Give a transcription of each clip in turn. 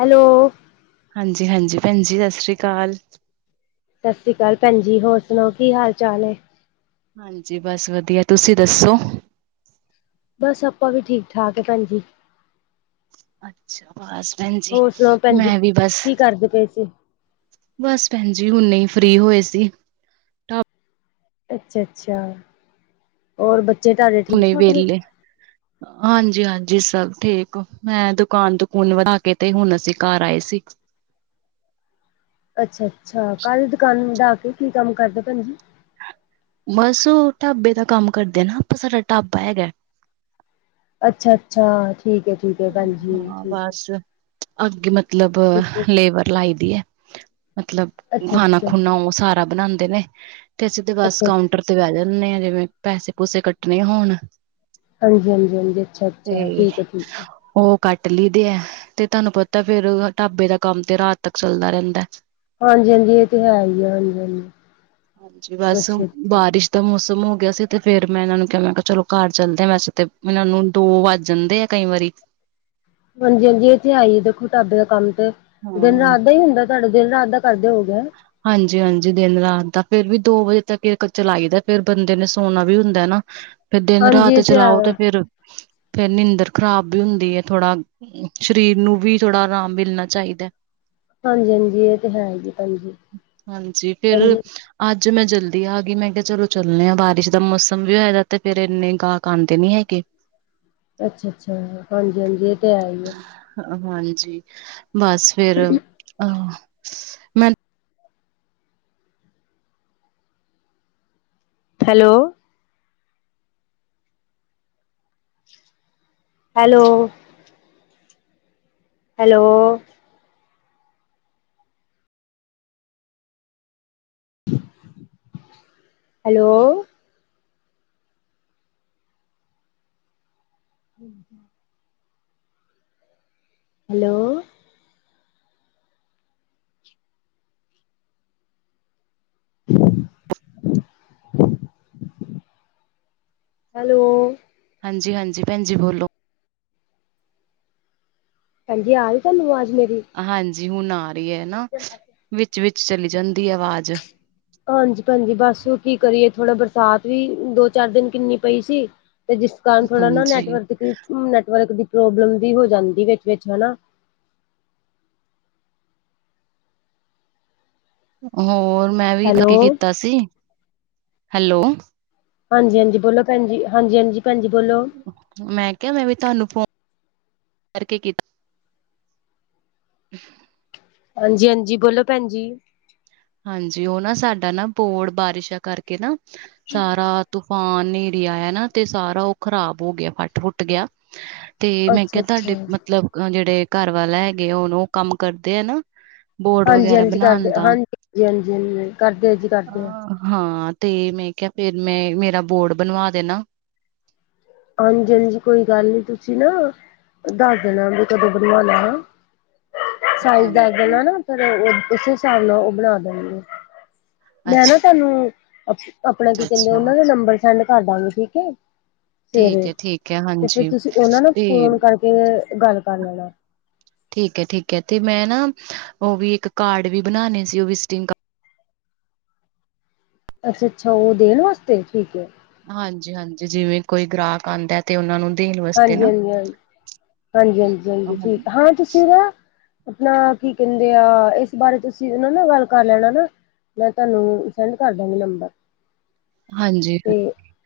Hello ਹਾਂਜੀ ਹਾਂਜੀ ਭੈਣ ਜੀ ਸਤਿ ਸ੍ਰੀ ਅਕਾਲ ਸਤਿ ਸ਼੍ਰੀ ਅਕਾਲ ਭੈਣ ਜੀ ਹੋਰ ਸੁਣਾਓ ਕੀ ਹਾਲ ਚਾਲ ਹੈ। ਹਾਂਜੀ ਬਸ ਵਧੀਆ ਤੁਸੀਂ ਦੱਸੋ ਬਸ ਆਪਾਂ ਵੀ ਠੀਕ ਠਾਕ ਹੈ ਭੈਣਜੀ ਅੱਛਾ ਬਸ ਭੈਣ ਜੀ ਹੋਰ ਸੁਣਾਓ ਭੈਣ ਜੀ ਮੈਂ ਵੀ ਬਸ ਕੀ ਕਰਦੇ ਪਏ ਸੀ ਬਸ ਭੈਣਜੀ ਹੁਨੇ ਹੀ ਫਰੀ ਹੋਏ ਸੀ। ਅੱਛਾ ਅੱਛਾ ਔਰ ਬੱਚੇ ਤੁਹਾਡੇ ਠੀਕ ਹੁਣੇ ਠਾਕ ਨੇ ਵੇਹਲੇ ਹਾਂਜੀ ਹਾਂਜੀ ਸਭ ਠੀਕ ਮੈਂ ਦੁਕਾਨ ਦੁਕੂਨ ਵੜਾ ਕੇ ਤੇ ਹੁਣ ਅਸੀਂ ਘਰ ਆਏ ਸੀ। ਅੱਛਾ ਅੱਛਾ ਕਾਹਦੀ ਦੁਕਾਨ ਵਧਾ ਤੀ ਕੀ ਕੰਮ ਕਰਦੇ ਭੈਣ ਜੀ ਬਸ ਉਹ ਢਾਬੇ ਦਾ ਕੰਮ ਕਰਦੇ ਨਾ ਪਰ ਸਾਡਾ ਢਾਬਾ ਹੈਗਾ। ਅੱਛਾ ਅੱਛਾ ਠੀਕ ਹੈ ਠੀਕ ਹੈ ਭੈਣਜੀ ਹਾਂ ਠੀਕ। ਬਸ ਅੱਗੇ ਮਤਲਬ ਠੀਕ ਹੈ। ਲੇਬਰ ਲਾਈ ਦੀ ਹੈ ਮਤਲਬ ਅੱਛਾ ਅੱਛਾ ਖਾਣਾ ਖੁਣਾ ਅੱਛਾ ਉਹ ਸਾਰਾ ਬਣਾਉਦੇ ਨੇ ਤੇ ਸਿਧਾ ਬਸ ਅੱਛਾ ਕਾਊਂਟਰ ਬਹਿ ਜਾਂਦੇ ਆ ਜਿਵੇਂ ਪੈਸੇ ਪੂਸੇ ਕੱਟਣੇ ਹੋਣ। ਹਾਂਜੀ ਹਾਂਜੀ ਹਾਂਜੀ ਅੱਛਾ ਅੱਛਾ ਤੇ ਠੀਕ ਹੈ ਠੀਕ ਹੈ। ਉਹ ਕੱਟ ਲਈਦੇ ਹੈ ਤੇ ਤੁਹਾਨੂੰ ਪਤਾ ਫੇਰ ਢਾਬੇ ਦਾ ਕੰਮ ਤੇ ਰਾਤ ਤੱਕ ਚੱਲਦਾ ਰਹਿੰਦਾ। ਹਾਂਜੀ ਹਾਂਜੀ ਇਹ ਤੇ ਹੈ ਹੀ ਆ ਹਾਂਜੀ ਹਾਂਜੀ ਅੱਛਾ। ਅੱਛਾ ਤਾਂ ਮੌਸਮ ਹੋ ਗਿਆ ਸੀ ਤੇ ਫੇਰ ਮੈਂ ਇਹਨਾਂ ਨੂੰ ਕਿਹਾ ਮੈਂ ਕਿਹਾ ਚਲੋ ਘ ਚੱਲਦੇਾਂ ਵੈਸੇ ਤੇ ਇਹਨਾਂ ਨੂੰ ਦੋ ਵੱਜ ਜਾਂਦੇ ਆ ਕਈ ਵਾਰੀ। ਹਾਂਜੀ ਹਾਂਜੀ ਇੱਥੇ ਆਈਏ ਦੇਖੋ ਢਾਬੇ ਦਾ ਕੰਮ ਤੇ ਦਿਨ ਹਾਂ ਰਾਤ ਦਾ ਹੀ ਹੁੰਦਾ। ਤੁਹਾਡਾ ਦਿਨ ਰਾਤ ਦਾ ਕਰਦੇ ਹੋ ਗਏ। ਹਾਂਜੀ ਹਾਂਜੀ ਦਿਨ ਰਾਤ ਦਾ ਫੇਰ ਵੀ ਦੋ ਵਜੇ ਤੱਕ ਚਲਾਈ ਦਾ ਫੇਿਰ ਬੰਦੇ ਨੇ ਸੋਨਾ ਵੀ ਹੁੰਦਾ ਨਾ। ਫਿਰ ਦਿਨ ਹਾਂਜੀ ਰਾਤ ਇਹ ਹੈ ਚਲਾਓ ਤੇ ਫੇਰ ਫਿਰ ਨੀਂਦਰ ਖ਼ਰਾਬ ਵੀ ਹੁੰਦੀ ਹੈ ਥੋੜਾ ਸਰੀਰ ਨੂੰ ਵੀ ਥੋੜਾ ਆਰਾਮ ਮਿਲਣਾ ਚਾਹੀਦਾ। ਹਾਂਜੀ ਹਾਂਜੀ ਇਹ ਤੇ ਹੈ ਜੀ ਭੈਜੀ। ਹਾਂਜੀ ਫਰ ਅੱਜ ਮੈਂ ਜਲਦੀ ਆ ਗਈ ਮੈਂ ਕਿਹਾ ਚਲੋ ਚੱਲਣੇ ਆਾਂ ਬਾਰਿਸ਼ ਦਾ ਮੌਸਮ ਵੀ ਹੋਏਗਾ ਤੇ ਫੇਿਰ ਇੰਨੇ ਗਾਹਕ ਆਉਂਦੇ ਨੀ ਹੈਗੇ। ਅੱਛਾ ਅੱਛਾ ਹਾਂਜੀ ਹਾਂਜੀ ਇਹ ਤੇ ਹੈ ਹੀ ਆ। ਹਾਂਜੀ ਬਸ ਫਿਰ ਅਹ ਮੈਂ ਹੈਲੋ। ਹੈਲੋ। ਹੈਲੋ। ਹੈਲੋ। ਹਮ ਹਮ। ਹੈਲੋ। [unintelligible] ਹੈਲੋ। ਹਾਂਜੀ ਹਾਂਜੀ ਭੈਣ ਜੀ ਬੋਲੋ। ਭੈਣਜੀ ਆ ਰੀ ਤੁਹਾਨੂੰ ਆਵਾਜ਼ ਮੇਰੀ। ਹਾਂਜੀ ਹੁਣ ਆ ਰਹੀ ਹੈ ਨਾ ਵਿੱਚ ਵਿਚ ਚਲੀ ਜਾਂਦੀ ਹੈ ਆਵਾਜ਼। ਹਾਂਜੀ ਭੈਣਜੀ ਬਸ ਉਹ ਕੀ ਕਰੀਏ ਥੋੜਾ ਬਰਸਾਤ ਵੀ ਦੋ ਚਾਰ ਦਿਨ ਕਿੰਨੀ ਪਈ ਸੀ। ਤੇ ਜਿਸ ਕਾਰਨ ਥੋੜਾ ਨਾ ਹਾਂਜੀ ਨੈਟਵਰਕ ਨੈਟਵਰਕ ਦੀ ਪ੍ਰੋਬਲਮ ਵੀ ਹੋ ਜਾਂਦੀ ਵਿਚ ਵਿਚ ਹੈਨਾ। ਹੋਰ ਮੈਂ ਵੀ ਹੈਲੋ ਐ ਕੀਤਾ ਸੀ, ਹੈਲੋ। ਹਾਂਜੀ ਹਾਂਜੀ ਬੋਲੋ ਭੈਣਜੀ ਹਾਂਜੀ ਹਾਂਜੀ ਭੈਣਜੀ ਬੋਲੋ। ਮੈਂ ਕਿਹਾ ਮੈਂ ਵੀ ਤੁਹਾਨੂੰ ਫੋਨ, ਕਰਕੇ ਕੀਤਾ। ਹਾਂਜੀ ਹਾਂਜੀ ਬੋਲੋ ਭੈਣ ਜੀ। ਹਾਂਜੀ ਉਹ ਨਾ ਸਾਡਾ ਨਾ ਬੋੜ ਬਾਰਿਸ਼ਾਂ ਕਰਕੇ ਨਾ ਸਾਰਾ ਤੂਫਾਨ ਆਇਆ ਨਾ ਤੇ ਸਾਰਾ ਉਹ ਖ਼ਰਾਬ ਹੋ ਗਿਆ ਫੱਟ ਫੁੱਟ ਗਿਆ, ਤੇ ਮੈਂ ਅੱਛਾ ਕਿਹਾ ਅੱਛਾ ਤੁਹਾਡੇ ਮਤਲਬ ਔ ਜਿਹੜੇ ਘਰ ਵਾਲੇ ਹੈਗੇ ਐ ਹੁਣ ਉਹ ਕੰਮ ਕਰਦੇ ਐ ਨਾ। ਬੋਰਡ ਹਾਂਜੀ ਵਗੈਰਾ ਹਾਂਜੀ ਬਣਾਉਣ ਕਰਦੇ ਦਾ ਹਾਂਜੀ ਹ ਹਾਂਜੀ ਹ ਕਰਦੇ ਜੀ ਕਰਦੇ ਐ। ਹਾਂ ਤੇ ਮੈਂ ਕਿਹਾ ਫੇਰ ਮੈਂ ਮੇਰਾ ਬੋਰਡ ਬਣਵਾ ਦੇਣਾ। ਹਾਂਜੀ ਹਾਂਜੀ ਕੋਈ ਗੱਲ ਨੀ ਤੁਸੀਂ ਨਾ ਦੱਸ ਦੇਣਾ ਵੀ ਕਦੋਂ ਬਣਵਾਣਾ ਹੈ। ਸਾਈਜ਼ ਦੱਸ ਹਾਂਜੀ ਦੇਣਾ ਨਾ ਫਿਰ ਉਹ ਉਸੇ ਹਿਸਾਬ ਨਾਲ ਉਹ ਬਣਾ ਦੇਣਗੇ। ਮੈਂ ਅੱਛਾ ਨਾ ਤੁਹਾਨੂੰ ਆਪਣਾ ਕੀ ਕਹਿੰਦੇ ਅੱਛਾ ਉਹਨਾਂ ਦਾ ਨੰਬਰ ਸੈਂਡ ਕਰ ਦਾਂਗੀ ਠੀਕ ਹੈ। ਠੀਕ ਸਵੇਰੇ ਹੈ ਠੀਕ ਹੈ ਤੇ ਫਿਰ ਹਾਂਜੀ ਤੁਸੀਂ ਉਹਨਾਂ ਨਾਲ ਤੇ ਫੋਨ ਕਰਕੇ ਗੱਲ ਕਰ ਲੈਣਾ ਠੀਕ ਹੈ ਠੀਕ ਹੈ ਤੇ ਮੈਂ ਨਾ ਉਹ ਵੀ ਇੱਕ ਕਾਰਡ ਵੀ ਬਣਾਣੇ ਸੀ ਉਹ ਵਿਟਿੰਗ ਕਾਰਡ - ਅੱਛਾ ਅੱਛਾ ਉਹ ਦੇਣ ਵਾਸਤੇ, ਠੀਕ ਹੈ। ਹਾਂਜੀ ਹਾਂਜੀ ਜਿਵੇਂ ਕੋਈ ਗ੍ਰਾਹਕ ਆਉਂਦਾ। ਤੇ ਉਹ ਨੂੰ ਦੇਣ ਵਾਸਤੇ। ਨਾ ਹਾਂਜੀ-ਹਾਂਜੀ ਹ ਹਾਂਜੀ-ਹਾਂਜੀ-ਹਾਂਜੀ ਠੀਕ ਏ, ਹਾਂਜੀ ਹਾਂ ਤੁਸੀ ਨਾ। ਆਪਣਾ ਕੀ ਕਹਿੰਦੇ ਆ ਇਸ ਬਾਰੇ ਤੁਸੀਂ ਉਹਨਾਂ ਨਾ ਗੱਲ ਕਰ ਲੈਣਾ ਨਾ। ਮੈਂ ਤੁਹਾਨੂੰ ਸੈਂਡ ਕਰ ਦਾਂਗੀ ਨੰਬਰ। ਹਾਂਜੀ ਤੇ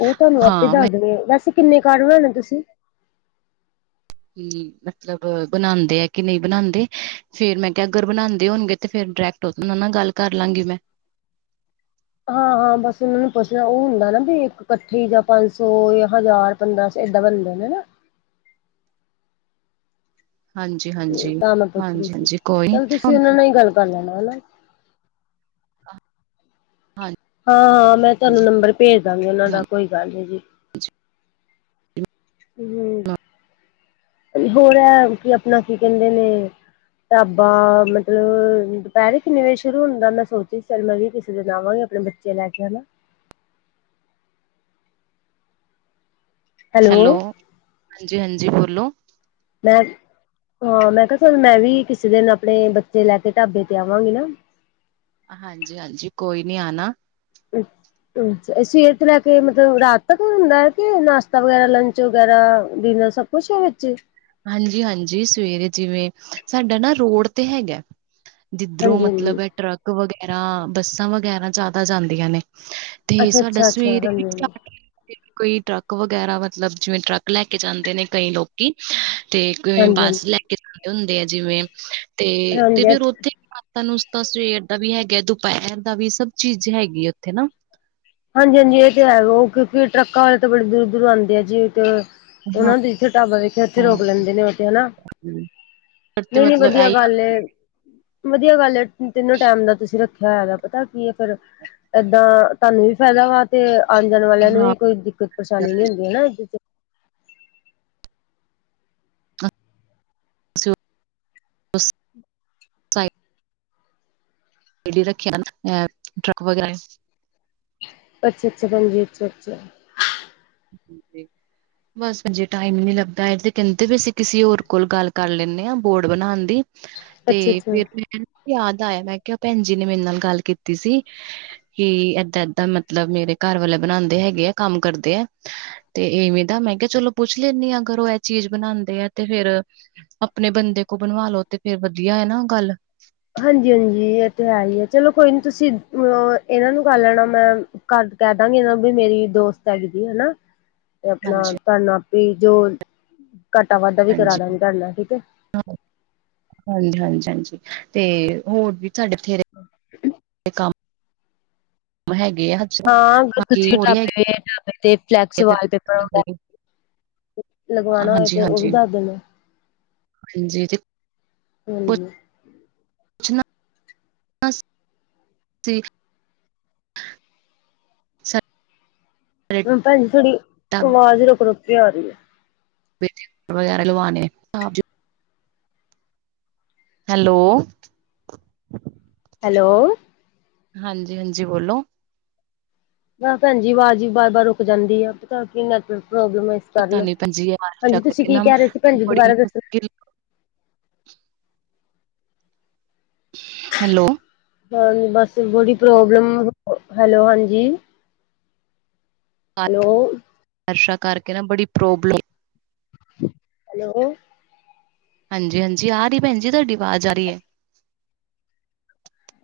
ਉਹ ਤੁਹਾਨੂੰ ਆਪੇ ਹਾਂ ਮੈਂ ਦੱਸ ਦੇਣਗੇ, ਵੈਸੇ ਕਿੰਨੇ ਕਾਰਡ ਬਣਾਉਣੇ ਤੁਸੀਂ। ਹੂ ਮਤਲਬ ਬਣਾਉਂਦੇ ਹੈ ਕਿ ਨਹੀਂ ਬਣਾਉਂਦੇ। ਫੇਰ ਮੈਂ ਕਿਹਾ ਅਗਰ ਬਣਾਉਂਦੇ ਹੋਣਗੇ ਤੇ ਫੇਰ ਡਾਇਰੈਕਟ ਉਹਦਾ ਨਾਲ ਗੱਲ ਕਰ ਲਾਂਗੀ ਮੈਂ। ਹ। ਹ ਬਸ ਉਹਨਾਂ ਨੂੰ ਪੁੱਛਣਾ ਉਹ ਹੁੰਦਾ ਨਾ ਵੀ ਇੱਕ ਪਰਚੀ ਜਾਂ ਪੰਜ ਸੌ, ਜਾਂ ਹਜ਼ਾਰ ਪੰਦਰਾਂ ਸੋ ਏਦਾਂ ਬਣਦੇ ਨੇ ਹੈਨਾ। ਹਾਂਜੀ ਹਾਂ। ਤੇ ਤਾਂ ਮੈਂ ਪੁੱਛ ਰਹੀ ਸੀ, ਚੱਲ ਤੁਸੀਂ ਹਾਂਜੀ ਉਹਨਾਂ ਨਾਲ ਹੀ ਗੱਲ ਕਰ ਲੈਣਾ ਹੈਨਾ। ਹਾਂ-ਹਾਂ ਮੈਂ ਤੁਹਾਨੂੰ ਹਾਂਜੀ ਨੰਬਰ ਭੇਜ ਦਾਂਗੀ ਉਹਨਾਂ ਦਾ ਕੋਈ ਗੱਲ ਨੀ ਜੀ। ਅੱਛਾ ਹਮ ਹੋਰ ਹੈ ਕੀ ਆਪਣਾ ਕੀ ਕਹਿੰਦੇ ਨੇ ਢਾਬਾ ਮਤਲਬ ਦੁਪਹਿਰੇ ਕਿੰਨੇ ਵਜੇ ਸ਼ੁਰੂ ਹੁੰਦਾ ਮੈਂ ਸੋਚੀ ਚੱਲ ਮੈਂ ਵੀ ਕਿਸੇ ਦਿਨ ਆਵਾਂਗੀ ਆਪਣੇ ਬੱਚੇ ਲੈ ਕੇ ਉਹਨੂੰ ਹੈਲੋ ਹਾਂਜੀ ਹਾਂਜੀ ਬੋਲੋ ਮੈਂ ਹਾਂ ਮੈਂ ਕਿਹਾ ਸਾਨੂੰ ਮੈਂ ਵੀ ਕਿਸੇ ਦਿਨ ਆਪਣੇ ਬੱਚੇ ਲੈ ਕੇ ਢਾਬੇ ਤੇ ਆਵਾਂਗੀ ਨਾ ਹਾਂਜੀ ਹਾਂਜੀ ਕੋਈ ਨੀ ਆਣਾ [unintelligible] ਅੱਛਾ ਸਵੇਰ ਤੋਂ ਲੈ ਕੇ ਮਤਲਬ ਰਾਤ ਤੱਕ ਹੁੰਦਾ ਹੈ ਕਿ ਨਾਸ਼ਤਾ ਵਗੈਰਾ ਲੰਚ ਵਗੈਰਾ ਡਿਨਰ ਸਭ। ਖੁਸ਼ੀ ਵਿੱਚ ਹਾਂਜੀ ਹਾਂਜੀ ਸਵੇਰੇ ਜਿਵੇਂ ਸਾਡਾ ਨਾ ਰੋਡ ਤੇ ਹੈਗਾ ਜਿਧਰੋਂ ਹਾਂਜੀ ਹਾਂਜੀ ਮਤਲਬ ਟਰੱਕ ਵਗੈਰਾ ਬੱਸਾਂ ਵਗੈਰਾ ਜ਼ਿਆਦਾ ਜਾਂਦੀਆਂ ਨੇ ਤੇ ਅੱਛਾ ਸਾਡਾ ਅੱਛਾ ਅੱਛਾ ਸਵੇਰੇ ਵੀ ਹਾਂਜੀ ਸਟਾਰਟ ਕੋਈ ਟਰੱਕ ਵਗੈਰਾ ਮਤਲਬ ਜਿਵੇਂ ਟਰੱਕ ਲੈ ਕੇ ਜਾਂਦੇ ਨੇ ਕਈ ਲੋਕੀ ਤੇ ਕਿਵੇਂ ਹਾਂਜੀ ਹਾਂਜੀ ਬੱਸ ਲੈ ਕੇ ਜਾਂਦੇ ਹੁੰਦੇ ਆ ਜਿਵੇਂ ਤੇ ਤੇ ਹਾਂਜੀ ਫੇਰ ਹਾਂਜੀ ਉੱਥੇ ਤੂੰ ਨਾਸਤਾ ਸਵੇਰ ਦਾ ਵੀ ਹੈਗਾ ਦੁਪਹਿਰ ਦਾ ਵੀ ਸਭ ਚੀਜ਼ ਹੈਗੀ ਆ ਉੱਥੇ ਨਾ ਹਾਂਜੀ ਹਾਂਜੀ ਇਹ ਤੇ ਹੈਗਾ ਉਹ ਕਿਉਂਕਿ ਟਰੱਕਾਂ ਵਾਲੇ ਤਾਂ ਬੜੇ ਦੂਰ ਦੂਰੋਂ ਆਉਂਦੇ ਆ ਜੀ ਤੇ ਹਾਂ ਉਹਨਾਂ ਦੀ ਇਥੇ ਢਾਬਾ ਵੇਖੇ ਉੱਥੇ ਰੋਕ ਲੈਂਦੇ ਨੇ ਉੱਥੇ ਹਨਾ ਜੀ। ਤੇ ਨਹੀਂ ਨਹੀਂ ਮਤਲਬ ਵਧੀਆ ਇਹੀ ਗੱਲ ਏ ਵਧੀਆ ਗੱਲ ਹੈ। ਤਿੰਨੋ ਟੈਮ ਦਾ ਤੁਸੀਂ ਰੱਖ ਪਤਾ ਕੀ ਹੈ ਫੇਰ ਏਦਾਂ ਤੁਹਾਨੂੰ ਵੀ ਫਾਇਦਾ ਵਾ ਤੇ ਆਉਣ ਜਾਣ ਵਾਲਿਆਂ ਨੂੰ ਹਾਂ ਵੀ ਕੋਈ ਦਿੱਕਤ ਪਰੇਸ਼ਾਨੀ ਨੀ ਹੁੰਦੀ ਨਾ ਇਧਰ ਚ [unintelligible] [inaudible] ਗਡੀ ਰੱਖਿਆ ਨਾ ਆ ਟਰੱਕ ਵਗੈਰਾ ਅੱਛਾ-ਅੱਛਾ ਭੈਣ ਜੀ ਅੱਛਾ-ਅੱਛਾ [unintelligible] ਬਸ ਬੈਣ ਜੀ ਟਾਈਮ ਨੀ ਲੱਗਦਾ ਹੈ। ਇਹ ਤੇ ਕਹਿੰਦੇ ਵੀ ਅਸੀਂ ਕਿਸੇ ਹੋਰ ਕੋਲ ਗੱਲ ਕਰ ਲੈਂਦੇ ਹਾਂ ਬੋਰਡ ਬਣਾਉਣ ਦੀ ਤੇ ਅੱਛਾ ਅੱਛਾ ਫਿਰ ਮੈਂ ਨਾ ਯਾਦ ਆਇਆ ਮੈਂ ਕਿਹਾ ਭੈਣ ਜੀ ਨੇ ਮੇਰੇ ਨਾਲ ਗੱਲ ਕੀਤੀ ਸੀ। ਕਿ ਏਦਾਂ-ਏਦਾਂ ਮਤਲਬ ਮੇਰੇ ਘਰ ਵਾਲੇ ਬਣਾਉਂਦੇ ਹੈਗੇ ਆ ਕੰਮ ਕਰਦੇ ਆ ਤੇ ਇਵੇਂ ਦਾ ਮੈਂ ਕਿਹਾ ਚਲੋ ਪੁੱਛ ਲੈਂਦੀ ਆ ਅਗਰ ਉਹ ਇਹ ਚੀਜ਼ ਬਣਾਉਂਦੇ ਆ ਤੇ ਫੇਰ ਆਪਣੇ ਬੰਦੇ ਕੋਲ ਬਣਵਾਲੋ ਤੇ ਫੇਰ ਵਧੀਆ ਹੈ ਨਾ ਗੱਲ ਹਾਂਜੀ ਹਾਂਜੀ ਇਹ ਤੇ ਹੈ ਹੀ ਹੈ। ਚਲੋ ਕੋਈ ਨੀ ਤੁਸੀਂ ਅ ਇਹਨਾਂ ਨੂੰ ਕਰ ਲੈਣਾ ਮੈਂ ਘਰ ਕਹਿ ਦਾਂਗੇ ਇਹ ਵੀ ਮੇਰੀ ਦੋਸਤ ਹੈਗੀ ਹਨਾ [inaudible] ਤੇ ਆਪਣਾ ਤਾਨਾ ਆਪ ਹੀ ਜੋ ਘਾਟਾ ਵਾਧਾ ਵੀ ਕਰਾ ਦਾਂਗੇ ਧਾਰਨਾ ਠੀਕ ਹੈ। ਹਾਂਜੀ-ਹਾਂਜੀ-ਹਾਂਜੀ ਤੇ ਹੋਰ ਵੀ ਸਾਡੇ ਬਥੇਰੇ [inaudible] ਕੰਮ ਹੈਗੇ ਆ ਹਜੇ, ਹਾ ਬੋਤ ਬਾਕੀ ਅੱਛੇ ਹੋਰ ਹੀ ਢਾਬੇ ਹੈਗੇ ਤੇ ਫਲੈਕਸ ਆ ਵਾਲਪੇਪਰ ਫਿਰ ਲਗਵਾਣਾ ਹੋਏ ਹਾਂਜੀ ਤੇ ਉਹ ਵੀ ਹਾਂਜੀ ਦੱਸ ਦੇਂਦੇ ਹਾਂਜੀ ਤੇ ਹਮ [unintelligible] ਸਾਡੇ ਭਾਜੀ ਥੋੜੀ ਢਾਬੇ ਆਵਾਜ਼ ਰੁਕ-ਰੁਕ ਕੇ ਆ ਰਹੀ ਹੈ। ਵਗੈਰਾ ਲਵਾਣੇ ਹੈਲੋ ਹੈਲੋ ਹਾਂਜੀ ਹਾਂਜੀ ਬੋਲੋ ਬਸ ਭੈਣ ਜੀ ਆਵਾਜ਼ ਬਾਰ ਬਾਰ ਰੁਕ ਜਾਂਦੀ ਆ ਪਤਾ ਕੀ ਨੈਟਵਰਕ ਪ੍ਰੋਬਲਮ ਹੈ। ਕਰ ਪਤਾ ਲਓ ਨੀ ਭੈਣਜੀ ਹਾਂਜੀ ਤੁਸੀਂ ਕੀ ਕਹਿ ਰਹੇ ਸੀ ਭੈਣ ਜੀ ਬੜੀ ਦੁਬਾਰਾ ਦੱਸੋ ਮੁਸ਼ਕਿਲ ਹੈਲੋ ਹਾਂ ਬਸ ਬੜੀ ਪ੍ਰੋਬਲਮ ਹੈਲੋ ਹਾਂਜੀ ਹੈਲੋ ਐਸ਼ਾ ਕਰਕੇ ਨਾ ਬੜੀ ਪ੍ਰੋਬਲਮ ਹੈਲੋ ਹਾਂਜੀ ਹਾਂਜੀ ਆ ਰਹੀ ਭੈਣ ਜੀ ਤੁਹਾਡੀ ਆਵਾਜ਼ ਆ ਰਹੀ ਹੈ।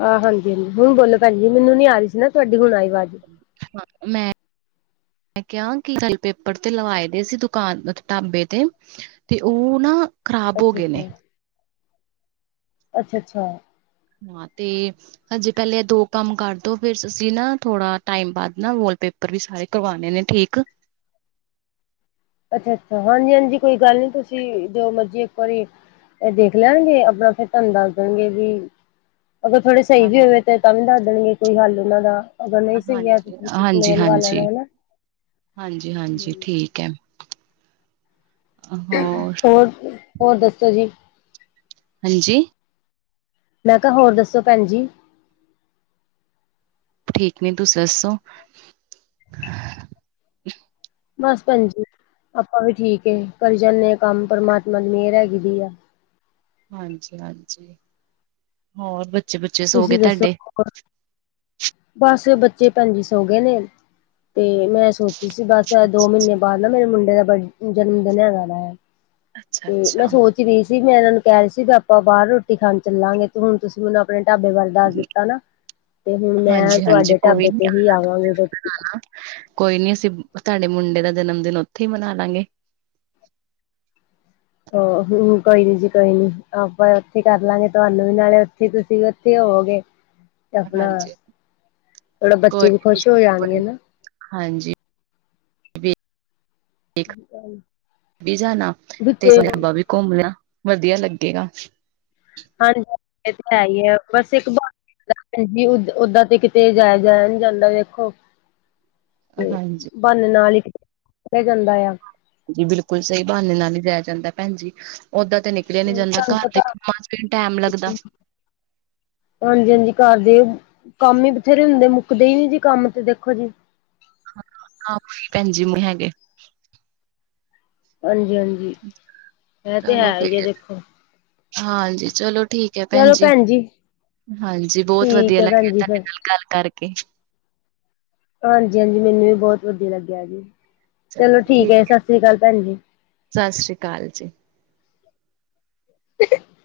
ਆਹ ਹਾਂਜੀ ਹਾਂਜੀ ਹੁਣ ਬੋਲੋ ਭੈਣ ਜੀ ਮੈਨੂੰ ਨੀ ਆ ਰਹੀ ਸੀ ਨਾ ਤੁਹਾਡੀ ਹੁਣ ਆਈ ਆਵਾਜ਼ ਹਾਂ ਮੈਂ ਮੈਂ ਕਿਹਾ ਕਿ ਕੱਲ ਪੇਪਰ ਤੇ ਲਵਾਏ ਦੇ ਸੀ ਦੁਕਾਨ ਢਾਬੇ ਤੇ ਤੇ ਉਹ ਨਾ ਖ਼ਰਾਬ ਹੋ ਅੱਛਾ ਗਏ ਨੇ ਅੱਛਾ ਅੱਛਾ -ਅੱਛਾ। ਹਾਂ ਤੇ ਹਾਂਜੀੇ ਪਹਿਲੇ ਦੋ ਕੰਮ ਕਰਦੋ ਫਿਰ ਅਸੀਂ ਨਾ ਥੋੜਾ ਟਾਈਮ ਬਾਅਦ ਨਾ ਬੋਲ ਪੇਪਰ ਉੱਪਰ ਵੀ ਸਾਰੇ ਕਰਵਾਉਣੇ ਨੇ ਠੀਕ ਅੱਛਾ ਅੱਛਾ ਹਾਂਜੀ ਹਾਂਜੀ ਕੋਈ ਗੱਲ ਨੀ ਤੁਸੀਂ ਜੋ ਮਰਜੀ ਇੱਕ ਵਾਰੀ ਇਹ ਦੇਖ ਲੈਣਗੇ ਆਪਣਾ ਫਿਰ ਤੁਹਾਨੂੰ ਦੱਸ ਦੇਣਗੇ ਵੀ ਅਗਰ ਥੋੜੇ ਸਹੀ ਵੀ ਹੋਵੇ ਤੇ ਤਾਂ ਵੀ ਦੱਸ ਦੇਣਗੇ ਕੋਈ ਹੱਲ ਉਹਨਾਂ ਦਾ ਅਗਰ ਨਹੀਂ ਸਹੀ ਹੈ ਤੇ ਹਾਂਜੀ ਫਿਰ ਤੁਸੀਂ ਹਾਂਜੀ ਨਿਆ ਲੈਣਾ ਹਾਂਜੀ ਹੈ। ਹਾਂਜੀ ਹਾਂਜੀ ਠੀਕ ਹੈ। ਹੋਰ ਹੋਰ ਦੱਸੋ ਜੀ ਹਾਂਜੀ ਮੈਂ ਕਿਹਾ ਹੋਰ ਦੱਸੋ ਭੈਣ ਜੀ ਠੀਕ ਨੀ ਤੁਸੀਂ ਦੱਸੋ ਬਸ ਭੈਣ ਜੀ ਆਪਾਂ ਵੀ ਠੀਕ ਹੈ ਕਰੀ ਜਾਂਦੇ ਹਾਂ ਕੰਮ ਪਰਮਾਤਮਾ ਦੀ ਮਿਹਰ ਹੈਗੀ ਦੀ ਆ ਹਾਂਜੀ ਹਾਂਜੀ ਹੋਰ ਬੱਚੇ ਬੱਚੇ ਤੁਸੀਂ ਦੱਸੋ ਹੋਰ ਬਸ ਬੱਚੇ ਭੈਣ ਜੀ ਸੌ ਗਏ ਨੇ ਤੇ ਮੈਂ ਸੋਚ ਤੁਸੀਂ ਬਸ ਦੋ ਅੱਛਾ ਮਹੀਨੇ ਅੱਛਾ ਬਾਅਦ ਨਾ ਮੇਰੇ ਮੁੰਡੇ ਦਾ ਜਨਮ ਦਿਨ ਹੈਗਾ। ਅੱਛਾ ਤੇ ਮੈਂ ਅੱਛਾ ਸੋਚ ਰਹੀ ਸੀ ਮੈਂ ਇਹਨਾਂ ਨੂੰ ਕਹਿ ਰਹੀ ਸੀ ਵੀ ਆਪਾਂ ਬਾਹਰ ਰੋਟੀ ਖਾਣ ਚੱਲਾਂਗੇ ਤੇ ਹੁਣ ਤੁਸੀਂ ਮੈਨੂੰ ਆਪਣੇ ਢਾਬੇ ਵੱਲ ਦੱਸ ਦਿੱਤਾ ਨਾ ਤੇ ਹੁਣ ਮੈਂ ਹਾਂਜੀ-ਹਾਂਜੀ ਤੁਹਾਡੇ ਕੋਈ ਢਾਬੇ ਨੀ ਤੇ ਹੀ ਆਵਾਂਗੀ ਰੋਟੀ ਕੋਈ ਨੀ ਅਸੀਂ ਤੁਹਾਡੇ ਮੁੰਡੇ ਦਾ ਜਨਮ ਦਿਨ ਉੱਥੇ ਹੀ ਮਨਾ ਲਾਂਗੇ ਹੋ ਕੋਈ ਨੀ ਜੀ ਕੋਈ ਨੀ ਆਪਾਂ ਉੱਥੇ ਕਰ ਲਾਂਗੇ ਤੁਹਾਨੂੰ ਵੀ ਨਾਲੇ ਉੱਥੇ ਤੁਸੀਂ ਵੀ ਉੱਥੇ ਹੋਵੋਗੇ [inaudible] ਤੇ ਆਪਣਾ ਥੋੜਾ ਕੋਈ ਬੱਚੇ ਵੀ ਖੁਸ਼ ਹੋ ਨੀ, ਜਾਣਗੇ ਹਾਂਜੀ ਵੇਖ ਵੇਖ ਬੇਜਾਨ ਬੱਚੇ [unintelligible] ਘੁੰਮਿਆ ਲਾ ਵਧੀਆ ਲੱਗੇਗਾ ਹੜ ਇੱਕ ਤਾਂ ਹੈ ਹੀ ਭੈਣ ਜੀ ਉਦਾਂ ਤੇ ਕਿਤੇ ਜਾਇਆ ਜਾਇਆ ਨੀ ਜਾਂਦਾ ਵੇਖੋ ਤੇ ਹਾਂਜੀ ਬਾਨੇ ਨਾਲ ਈ ਜਾਇਆ ਜਾਂਦਾ ਆ। ਜੀ ਬਿਲਕੁਲ ਸਈ ਬਹਾਨੇ ਨਾਲ ਈ ਜਾਇਆ ਜਾਂਦਾ ਭੈਣਜੀ ਓਦਾਂ ਤੇ ਨਿਕਲ [unintelligible] ਨੀ ਜਾਂਦਾ ਤੁਹਾਨੂੰ ਘਰ ਦੇ ਪਤਾ ਕੰਮਾਂ ਚ ਵੀ ਟੈਮ ਲੱਗਦਾ। ਹਾਂਜੀ, ਹਾਂਜੀ ਘਰ ਦੇ ਕੰਮ ਈ ਬਥੇਰੇ ਹੁੰਦੇ ਮੁੱਕਦੇ ਈ ਨੀ ਜੀ ਕੰਮ ਤੇ ਦੇਖੋ ਜੀ। ਭੈਣ ਜੀ ਹੈਗੇ [unintelligible] ਹਾਂਜੀ, ਹਾਂਜੀ ਐ ਤੇ ਹੈ ਈ ਏ ਦੇਖੋ। ਹਾਂ ਜੀ ਚਲੋ ਠੀਕ ਐ ਚਲੋ ਭੈਣਜੀ ਭੈਣ ਜੀ ਹਾਂਜੀ ਬੌਤ ਠੀਕ ਵਧੀਆ ਹੈ ਭੈਣ ਲੱਗਿਆ ਜੀ ਫਿਰ ਤਾਡੇ ਨਾਲ ਗੱਲ ਕਰਕੇ। ਹਾਂਜੀ, ਹਾਂਜੀ ਮੈਨੂੰ ਵੀ ਬੌਤ ਵਧੀਆ ਲੱਗਿਆ ਜੀ ਚਲੋ ਠੀਕ ਐ ਸਾਸ ਰੀ ਕਾਲ ਭੈਣ ਜੀ। ਸਾਸਰੀਕਾਲ ਜੀ। [inaudible]